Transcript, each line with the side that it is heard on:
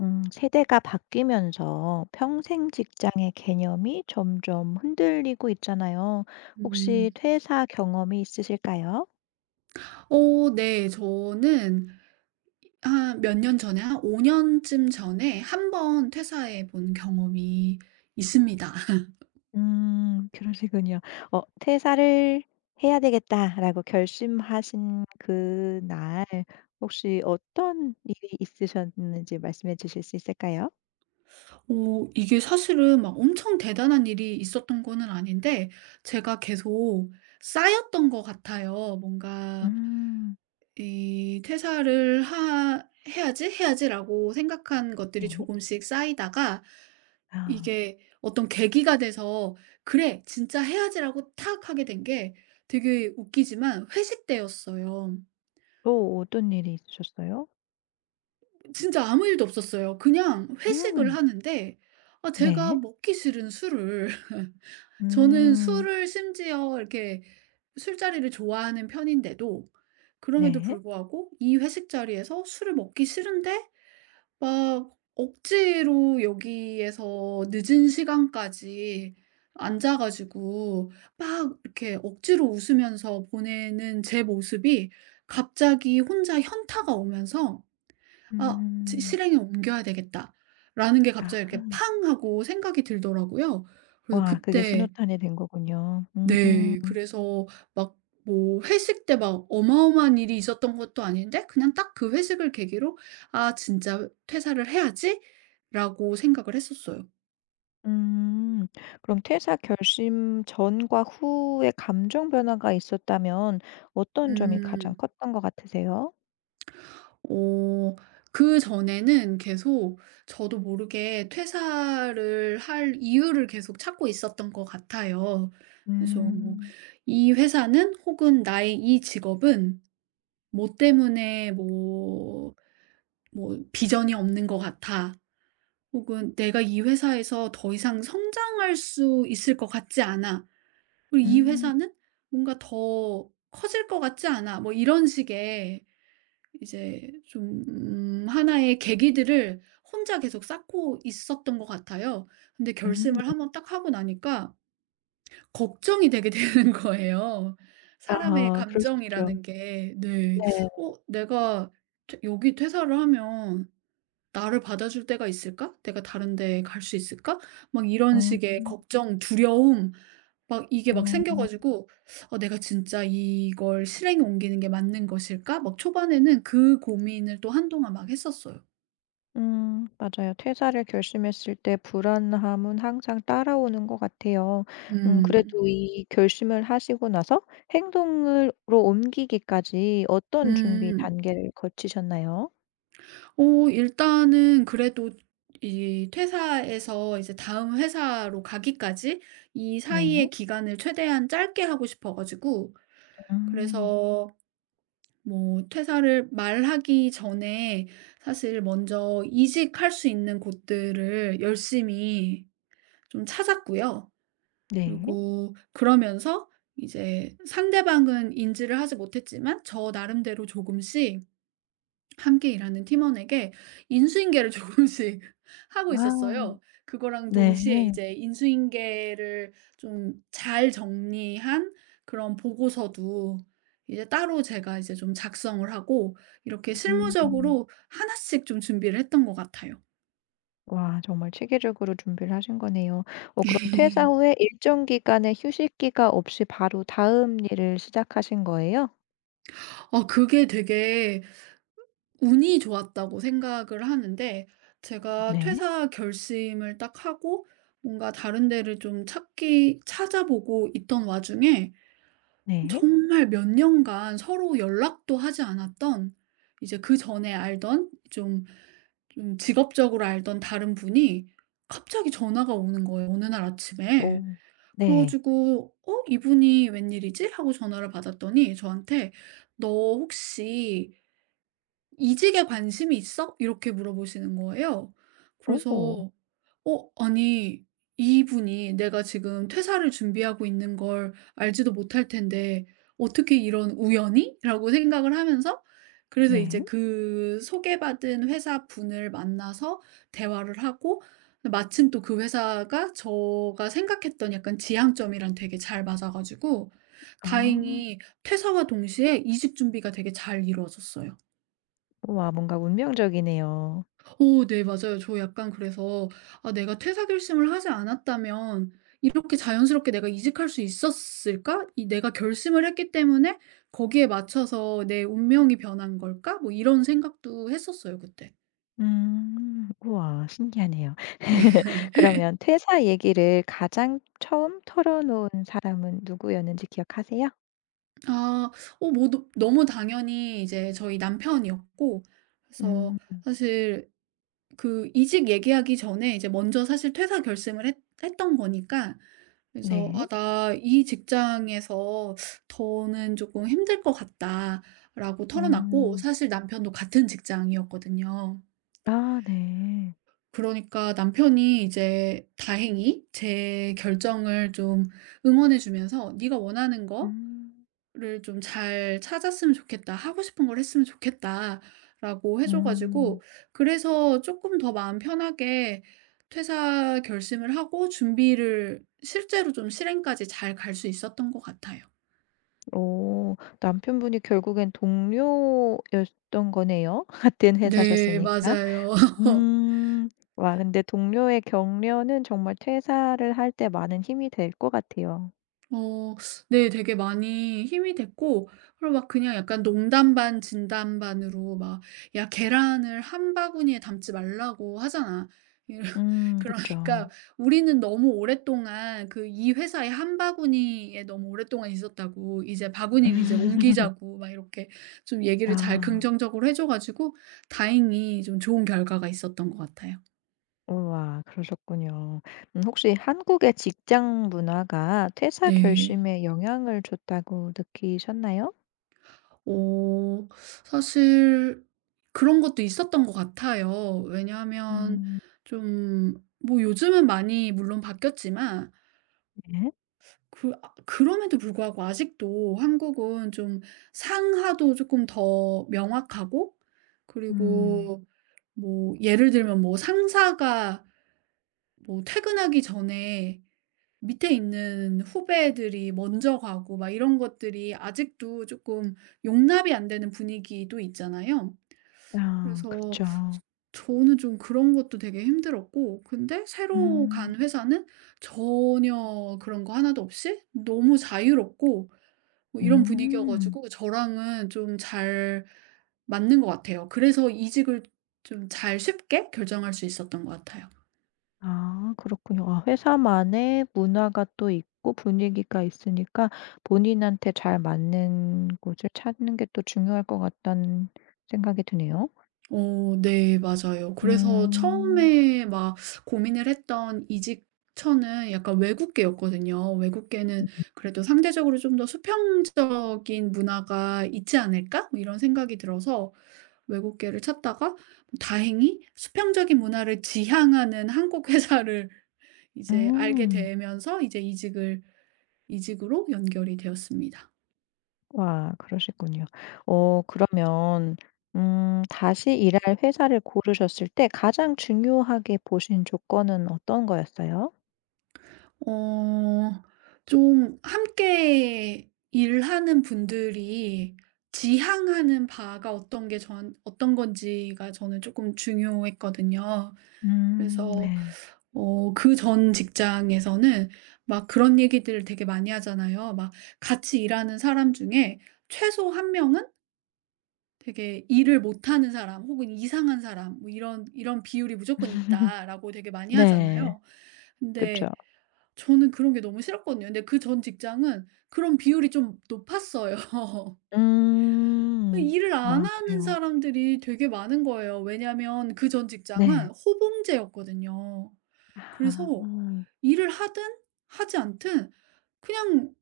left: 세대가 바뀌면서 평생 직장의 개념이 점점 흔들리고 있잖아요. 혹시
right: 음.
left: 퇴사 경험이 있으실까요?
right: 네. 저는 한 5 년쯤 전에 한번 퇴사해 본 경험이 있습니다.
left: 그러시군요. 퇴사를 해야 되겠다라고 결심하신 그날 혹시 어떤 일이 있으셨는지 말씀해 주실 수 있을까요?
right: 이게 사실은 막 엄청 대단한 일이 있었던 거는 아닌데, 제가 계속 쌓였던 것 같아요. 뭔가
left: 음,
right: 이 '퇴사를 하 해야지, 해야지.'라고 생각한 것들이
left: 네.
right: 조금씩 쌓이다가
left: 아,
right: 이게 어떤 계기가 돼서 '그래 진짜 해야지.'라고 탁 하게 된 게, 되게 웃기지만 회식 때였어요.
left: 또 어떤 일이 있으셨어요?
right: 진짜 아무 일도 없었어요. 그냥 회식을
left: 음,
right: 하는데, 아 제가
left: 네.
right: 먹기 싫은 술을 저는
left: 음,
right: 술을 심지어 이렇게 술자리를 좋아하는 편인데도, 그럼에도
left: 네.
right: 불구하고 이 회식 자리에서 술을 먹기 싫은데 막 억지로 여기에서 늦은 시간까지 앉아 가지고 막 이렇게 억지로 웃으면서 보내는 제 모습이, 갑자기 혼자 현타가 오면서 '아 지
left: 음,
right: 실행에 옮겨야 되겠다.'라는 게
left: 아.
right: 갑자기 이렇게 팡 하고 생각이 들더라고요. 그래서
left: 와, 그게
right: 그때.
left: 신호탄이 된 거군요. 음.
right: 네. 그래서 막, 뭐 회식 때 막 어마어마한 일이 있었던 것도 아닌데 그냥 딱 그 회식을 계기로 '아 진짜 퇴사를 해야지.'라고 생각을 했었어요.
left: 음. 그럼 퇴사 결심 전과 후에 감정 변화가 있었다면 어떤 점이 가장
right: 음.
left: 컸던 것 같으세요?
right: 어 그전에는 계속 저도 모르게 퇴사를 할 이유를 계속 찾고 있었던 것 같아요. 그래서 뭐
left: 음.
right: '이 회사는, 혹은 나의 이 직업은 뭐 때문에 뭐 비전이 없는 것 같아.' 혹은 '내가 이 회사에서 더 이상 성장할 수 있을 것 같지 않아.' 그리고 '이
left: 음.
right: 회사는 뭔가 더 커질 것 같지 않아.' 뭐 이런 식의 이제 좀 하나의 계기들을 혼자 계속 쌓고 있었던 것 같아요. 근데
left: 음.
right: 결심을 한번 딱 하고 나니까 걱정이 되게 되는 거예요. 사람의
left: 아, 그럴 수 있죠.
right: 감정이라는 게. 네.
left: 네.
right: '내가 퇴 여기 퇴사를 하면 나를 받아줄 때가 있을까? 내가 다른 데 갈 수 있을까?' 막 이런
left: 음.
right: 식의 걱정, 두려움 막 이게 막
left: 음.
right: 생겨 가지고 '어 내가 진짜 이걸 실행에 옮기는 게 맞는 것일까?' 막 초반에는 그 고민을 또 한동안 막 했었어요.
left: 맞아요. 퇴사를 결심했을 때 불안함은 항상 따라오는 것 같아요.
right: 음.
left: 그래도 이 결심을 하시고 나서 행동으로 옮기기까지 어떤 준비
right: 음.
left: 단계를 거치셨나요?
right: 일단은 그래도 이 퇴사에서 이제 다음 회사로 가기까지 이
left: 네.
right: 사이의 기간을 최대한 짧게 하고 싶어 가지고,
left: 음,
right: 그래서 뭐 퇴사를 말하기 전에 사실 먼저 이직할 수 있는 곳들을 열심히 좀 찾았고요.
left: 네.
right: 그리고 그러면서 이제 상대방은 인지를 하지 못했지만 저 나름대로 조금씩 함께 일하는 팀원에게 인수인계를 조금씩 하고
left: 와,
right: 있었어요. 그거랑 동시에
left: 네.
right: 이제 인수인계를 좀 잘 정리한 그런 보고서도 이제 따로 제가 이제 좀 작성을 하고, 이렇게
left: 음,
right: 실무적으로 하나씩 좀 준비를 했던 것 같아요.
left: 와, 정말 체계적으로 준비를 하신 거네요. 그럼 퇴사 후에 일정 기간의 휴식기가 없이 바로 다음 일을 시작하신 거예요?
right: 그게 되게 운이 좋았다고 생각을 하는데, 제가
left: 네.
right: 퇴사 결심을 딱 하고 뭔가 다른 데를 좀 찾기 찾아보고 있던 와중에
left: 네.
right: 정말 몇 년간 서로 연락도 하지 않았던, 이제 그전에 알던 좀 직업적으로 알던 다른 분이 갑자기 전화가 오는 거예요, 어느 날 아침에.
left: 오.
right: 그래
left: 네.
right: 가지고 '어 이분이 웬일이지?' 하고 전화를 받았더니 저한테 "너 혹시 이직에 관심이 있어?" 이렇게 물어보시는 거예요.
left: 오.
right: 그래서 어 아니, 이분이 내가 지금 퇴사를 준비하고 있는 걸 알지도 못할 텐데 '어떻게 이런 우연이?' 라고 생각을 하면서, 그래서
left: 네.
right: 이제 그 소개받은 회사분을 만나서 대화를 하고, 마침 또 그 회사가 제가 생각했던 약간 지향점이랑 되게 잘 맞아 가지고
left: 아.
right: 다행히 퇴사와 동시에 이직 준비가 되게 잘 이루어졌어요.
left: 우와, 뭔가 운명적이네요.
right: 오 네 맞아요. 저 약간 그래서 '아 내가 퇴사 결심을 하지 않았다면 이렇게 자연스럽게 내가 이직할 수 있었을까? 이 내가 결심을 했기 때문에 거기에 맞춰서 내 운명이 변한 걸까?' 뭐 이런 생각도 했었어요, 그때.
left: 음. 우와, 신기하네요. 그러면 퇴사 얘기를 가장 처음 털어놓은 사람은 누구였는지 기억하세요?
right: 아. 뭐 너 너무 당연히 이제 저희 남편이었고, 그래서
left: 음.
right: 사실 그 이직 얘기하기 전에 이제 먼저 사실 퇴사 결심을 했 했던 거니까, 그래서 '아
left: 네.
right: 나 이 직장에서 더는 조금 힘들 것 같다.'라고 털어놨고,
left: 음.
right: 사실 남편도 같은 직장이었거든요.
left: 아, 네.
right: 그러니까 남편이 이제 다행히 제 결정을 좀 응원해 주면서 "네가 원하는 거
left: 음.
right: 를 좀 잘 찾았으면 좋겠다. 하고 싶은 걸 했으면 좋겠다라고 해줘
left: 음.
right: 가지고, 그래서 쪼끔 더 마음 편하게 퇴사 결심을 하고 준비를 실제로 좀 실행까지 잘 갈 수 있었던 것 같아요.
left: 오, 남편분이 결국엔 동료였던 거네요. 같은
right: 네
left: 회사셨으니까.
right: 맞아요.
left: 음. 와, 근데 동료의 격려는 정말 퇴사를 할 때 많은 힘이 될 것 같아요.
right: 어 네. 되게 많이 힘이 됐고, 그리고 막 그냥 약간 농담 반 진담 반으로 막 "야, 계란을 한 바구니에 담지 말라고 하잖아."
left: 음,
right: 그러니까
left: 그쵸.
right: 우리는 너무 오랫동안 그 이 회사의 한 바구니에 너무 오랫동안 있었다고, "이제 바구니를 이제 옮기자."고 막 이렇게 좀 얘기를 잘
left: 아.
right: 긍정적으로 해줘 가지고 다행히 좀 좋은 결과가 있었던 것 같아요.
left: 우와, 그러셨군요. 혹시 한국의 직장 문화가 퇴사
right: 네.
left: 결심에 영향을 줬다고 느끼셨나요?
right: 어 사실 그런 것도 있었던 것 같아요. 왜냐하면
left: 음.
right: 좀 뭐 요즘은 많이 물론 바뀌었지만,
left: 네.
right: 그럼에도 불구하고 아직도 한국은 좀 상하도 조금 더 명확하고,
left: 음.
right: 그리고 뭐 예를 들면 뭐 상사가 뭐 퇴근하기 전에 밑에 있는 후배들이 먼저 가고 막, 이런 것들이 아직도 조금 용납이 안 되는 분위기도 있잖아요.
left: 아,
right: 그래서
left: 그렇죠.
right: 저는 좀 그런 것도 되게 힘들었고, 근데 새로
left: 음.
right: 간 회사는 전혀 그런 거 하나도 없이 너무 자유롭고 뭐 이런 분위기여
left: 음.
right: 가지고 저랑은 좀 잘 맞는 것 같아요. 그래서 이직을 좀 잘 쉽게 결정할 수 있었던 것 같아요.
left: 아, 그렇군요. 아, 회사만의 문화가 또 있고 분위기가 있으니까 본인한테 잘 맞는 곳을 찾는 게 또 중요할 것 같다는 생각이 드네요.
right: 네 맞아요. 그래서
left: 음.
right: 처음에 막 고민을 했던 이직처는 약간 외국계였거든요. 외국계는
left: 음.
right: 그래도 '상대적으로 좀 더 수평적인 문화가 있지 않을까?' 뭐 이런 생각이 들어서 외국계를 찾다가 다행히 수평적인 문화를 지향하는 한국 회사를 이제 알게
left: 음.
right: 되면서 이제 이직을 이직으로 연결이 되었습니다.
left: 와, 그러시군요. 그러면 다시 일할 회사를 고르셨을 때 가장 중요하게 보신 조건은 어떤 거였어요?
right: 어 좀 함께 일하는 분들이 지향하는 바가 어떤 게 전 어떤 건지가 저는 조금 중요했거든요.
left: 음,
right: 그래서
left: 네.
right: 그전 직장에서는 막 그런 얘기들을 되게 많이 하잖아요. 막 같이 일하는 사람 중에 최소 한 명은 되게 "일을 못하는 사람, 혹은 이상한 사람, 뭐 이런 비율이 무조건 있다."라고 되게 많이
left: 네.
right: 하잖아요.
left: 그쵸.
right: 근데 저는 그런 게 너무 싫었거든요. 근데 그 전 직장은 그런 비율이 좀 높았어요.
left: 음.
right: 일을 안
left: 아,
right: 하는
left: 그래요.
right: 사람들이 되게 많은 거예요. 왜냐하면 그 전 직장은
left: 네.
right: 호봉제였거든요.
left: 아.
right: 그래서 일을 하든 하지 않든 그냥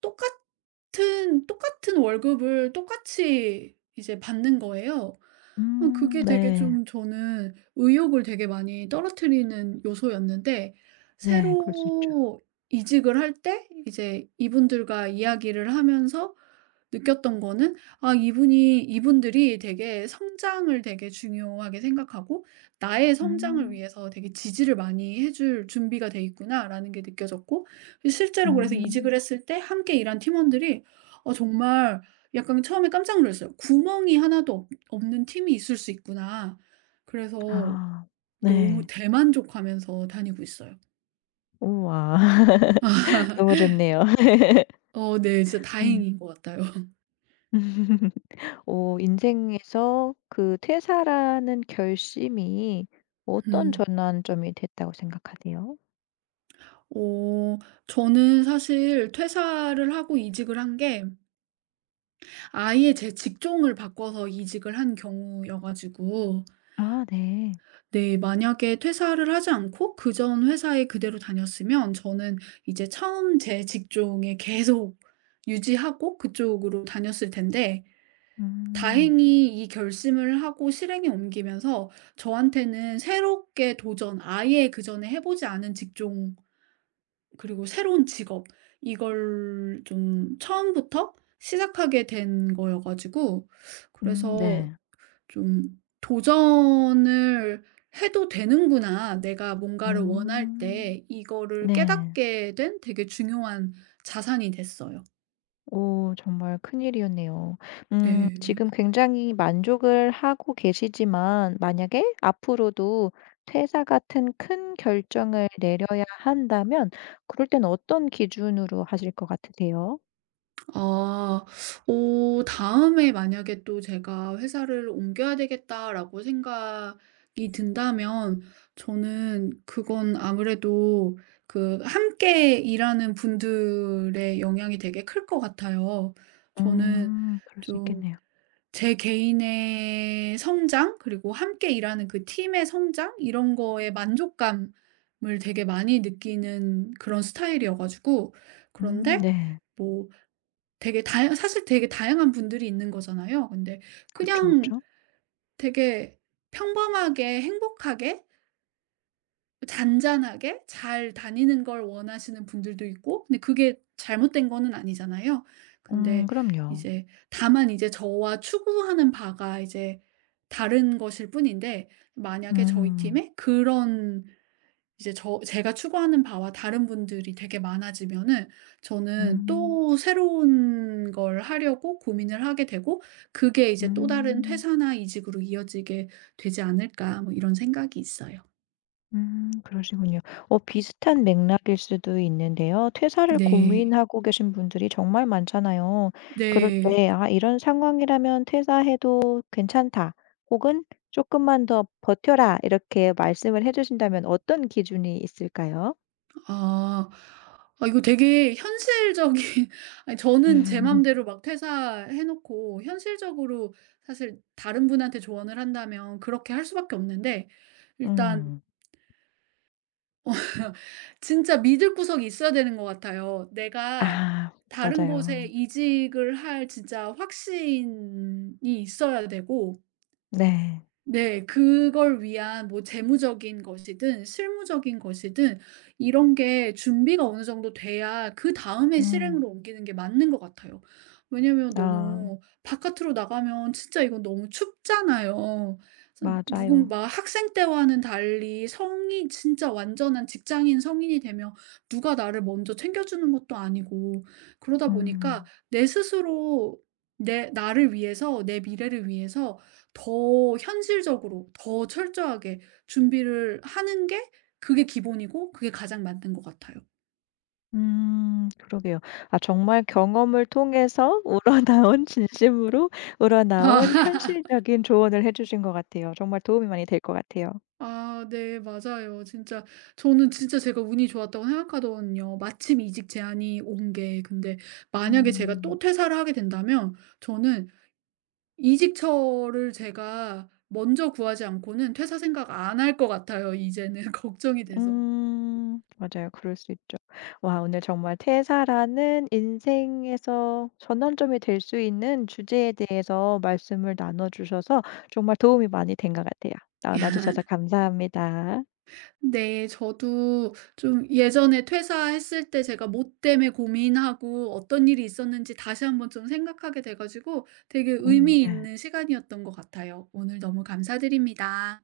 right: 똑같은 월급을 똑같이 이제 받는 거예요.
left: 음,
right: 그게 되게
left: 네.
right: 좀, 저는 의욕을 되게 많이 떨어뜨리는 요소였는데,
left: 네. 그럴 수 있죠.
right: 새로 이직을 할 때 이제 이분들과 이야기를 하면서 느꼈던 거는, 아 이분이 이분들이 되게 성장을 되게 중요하게 생각하고 '나의 성장을
left: 음.
right: 위해서 되게 지지를 많이 해줄 준비가 돼 있구나.'라는 게 느껴졌고, 실제로 그래서
left: 음.
right: 이직을 했을 때 함께 일한 팀원들이 정말 약간, 처음에 깜짝 놀랐어요. '구멍이 하나도 없 없는 팀이 있을 수 있구나.' 그래서
left: 아.
right: 너무
left: 네.
right: 대만족하면서 다니고 있어요.
left: 우와. 너무 좋네요.
right: 네. 진짜
left: 음.
right: 다행인 것 같아요.
left: 인생에서 그 퇴사라는 결심이 어떤
right: 음.
left: 전환점이 됐다고 생각하세요?
right: 어 저는 사실 퇴사를 하고 이직을 한 게 아예 제 직종을 바꿔서 이직을 한 경우여 가지고,
left: 아, 네.
right: 네, 만약에 퇴사를 하지 않고 그 전 회사에 그대로 다녔으면 저는 이제 처음 제 직종에 계속 유지하고 그쪽으로 다녔을 텐데,
left: 음.
right: 다행히 이 결심을 하고 실행에 옮기면서 저한테는 새롭게 도전, 아예 그전에 해보지 않은 직종, 그리고 새로운 직업, 이걸 좀 처음부터 시작하게 된 거여가지고,
left: 음,
right: 그래서
left: 네.
right: 좀 '도전을 해도 되는구나. 내가 뭔가를 원할
left: 음.
right: 때.' 이거를
left: 네.
right: 깨닫게 된 되게 중요한 자산이 됐어요.
left: 오, 정말 큰일이었네요.
right: 네.
left: 지금 굉장히 만족을 하고 계시지만 만약에 앞으로도 퇴사 같은 큰 결정을 내려야 한다면 그럴 땐 어떤 기준으로 하실 것 같으세요?
right: 아. 다음에 만약에 또 제가 '회사를 옮겨야 되겠다.'라고 생각이 든다면, 저는 그건 아무래도 그 함께 일하는 분들의 영향이 되게 클 것 같아요. 저는
left: 그럴 수
right: 좀
left: 있겠네요.
right: 제 개인의 성장, 그리고 함께 일하는 그 팀의 성장, 이런 거에 만족감을 되게 많이 느끼는 그런 스타일이어 가지고.
left: 음,
right: 그런데
left: 네.
right: 뭐 되게 다양 사실 되게 다양한 분들이 있는 거잖아요. 근데
left: 그렇죠, 그렇
right: 그냥
left: 죠
right: 되게 평범하게, 행복하게, 잔잔하게 잘 다니는 걸 원하시는 분들도 있고, 근데 그게 잘못된 거는 아니잖아요. 근데
left: 그럼요.
right: 이제 다만 이제 저와 추구하는 바가 이제 다른 것일 뿐인데, 만약에 저희
left: 음.
right: 팀에 그런, 이제 제가 추구하는 바와 다른 분들이 되게 많아지면은 저는
left: 음.
right: 또 새로운 걸 하려고 고민을 하게 되고, 그게 이제 또 다른
left: 음.
right: 퇴사나 이직으로 이어지게 되지 않을까, 뭐 이런 생각이 있어요.
left: 그러시군요. 비슷한 맥락일 수도 있는데요. 퇴사를
right: 네.
left: 고민하고 계신 분들이 정말 많잖아요. 그럴
right: 네.
left: 때 '아, 이런 상황이라면 퇴사해도 괜찮다.' 혹은 '조금만 더 버텨라.' 이렇게 말씀을 해 주신다면 어떤 기준이 있을까요?
right: 아. 이거 되게 현실적인, 아니 저는 제 맘대로 막 퇴사해 놓고 현실적으로 사실 다른 분한테 조언을 한다면 그렇게 할 수밖에 없는데, 일단
left: 음.
right: 진짜 믿을 구석이 있어야 되는 것 같아요. 내가
left: 아,
right: 다른
left: 맞아요.
right: 곳에 이직을 할 진짜 확신이 있어야 되고.
left: 네.
right: 네. 그걸 위한 뭐 재무적인 것이든 실무적인 것이든 이런 게 준비가 어느 정도 돼야 그다음에
left: 음.
right: 실행으로 옮기는 게 맞는 것 같아요. 왜냐면
left: 아,
right: 너무 바깥으로 나가면 진짜 이건 너무 춥잖아요. 그래서 누군,
left: 맞아요.
right: 막 학생 때와는 달리 성인, 진짜 완전한 직장인 성인이 되면 누가 나를 먼저 챙겨주는 것도 아니고, 그러다 보니까
left: 음.
right: 내 스스로 내 나를 위해서, 내 미래를 위해서 더 현실적으로 더 철저하게 준비를 하는 게, 그게 기본이고 그게 가장 맞는 것 같아요.
left: 그러게요. 아, 정말 경험을 통해서 우러나온 진심으로 우러나온 현실적인 조언을 해 주신 것 같아요. 정말 도움이 많이 될 것 같아요.
right: 아 네 맞아요. 진짜 저는 진짜 제가 운이 좋았다고 생각하거든요. 마침 이직 제안이 온 게. 근데 만약에 제가 또
left: 음.
right: 퇴사를 하게 된다면 저는 이직처를 제가 먼저 구하지 않고는 퇴사 생각 안 할 것 같아요, 이제는. 걱정이 돼서.
left: 맞아요. 그럴 수 있죠. 와, 오늘 정말 퇴사라는 인생에서 전환점이 될 수 있는 주제에 대해서 말씀을 나눠 주셔서 정말 도움이 많이 된 것 같아요. 나눠 주셔서 감사합니다.
right: 네. 저도 좀 예전에 퇴사했을 때 제가 뭐 때문에 고민하고 어떤 일이 있었는지 다시 한번 좀 생각하게 돼 가지고, 되게
left: 음,
right: 의미
left: 네.
right: 있는 시간이었던 것 같아요. 오늘 너무 감사드립니다.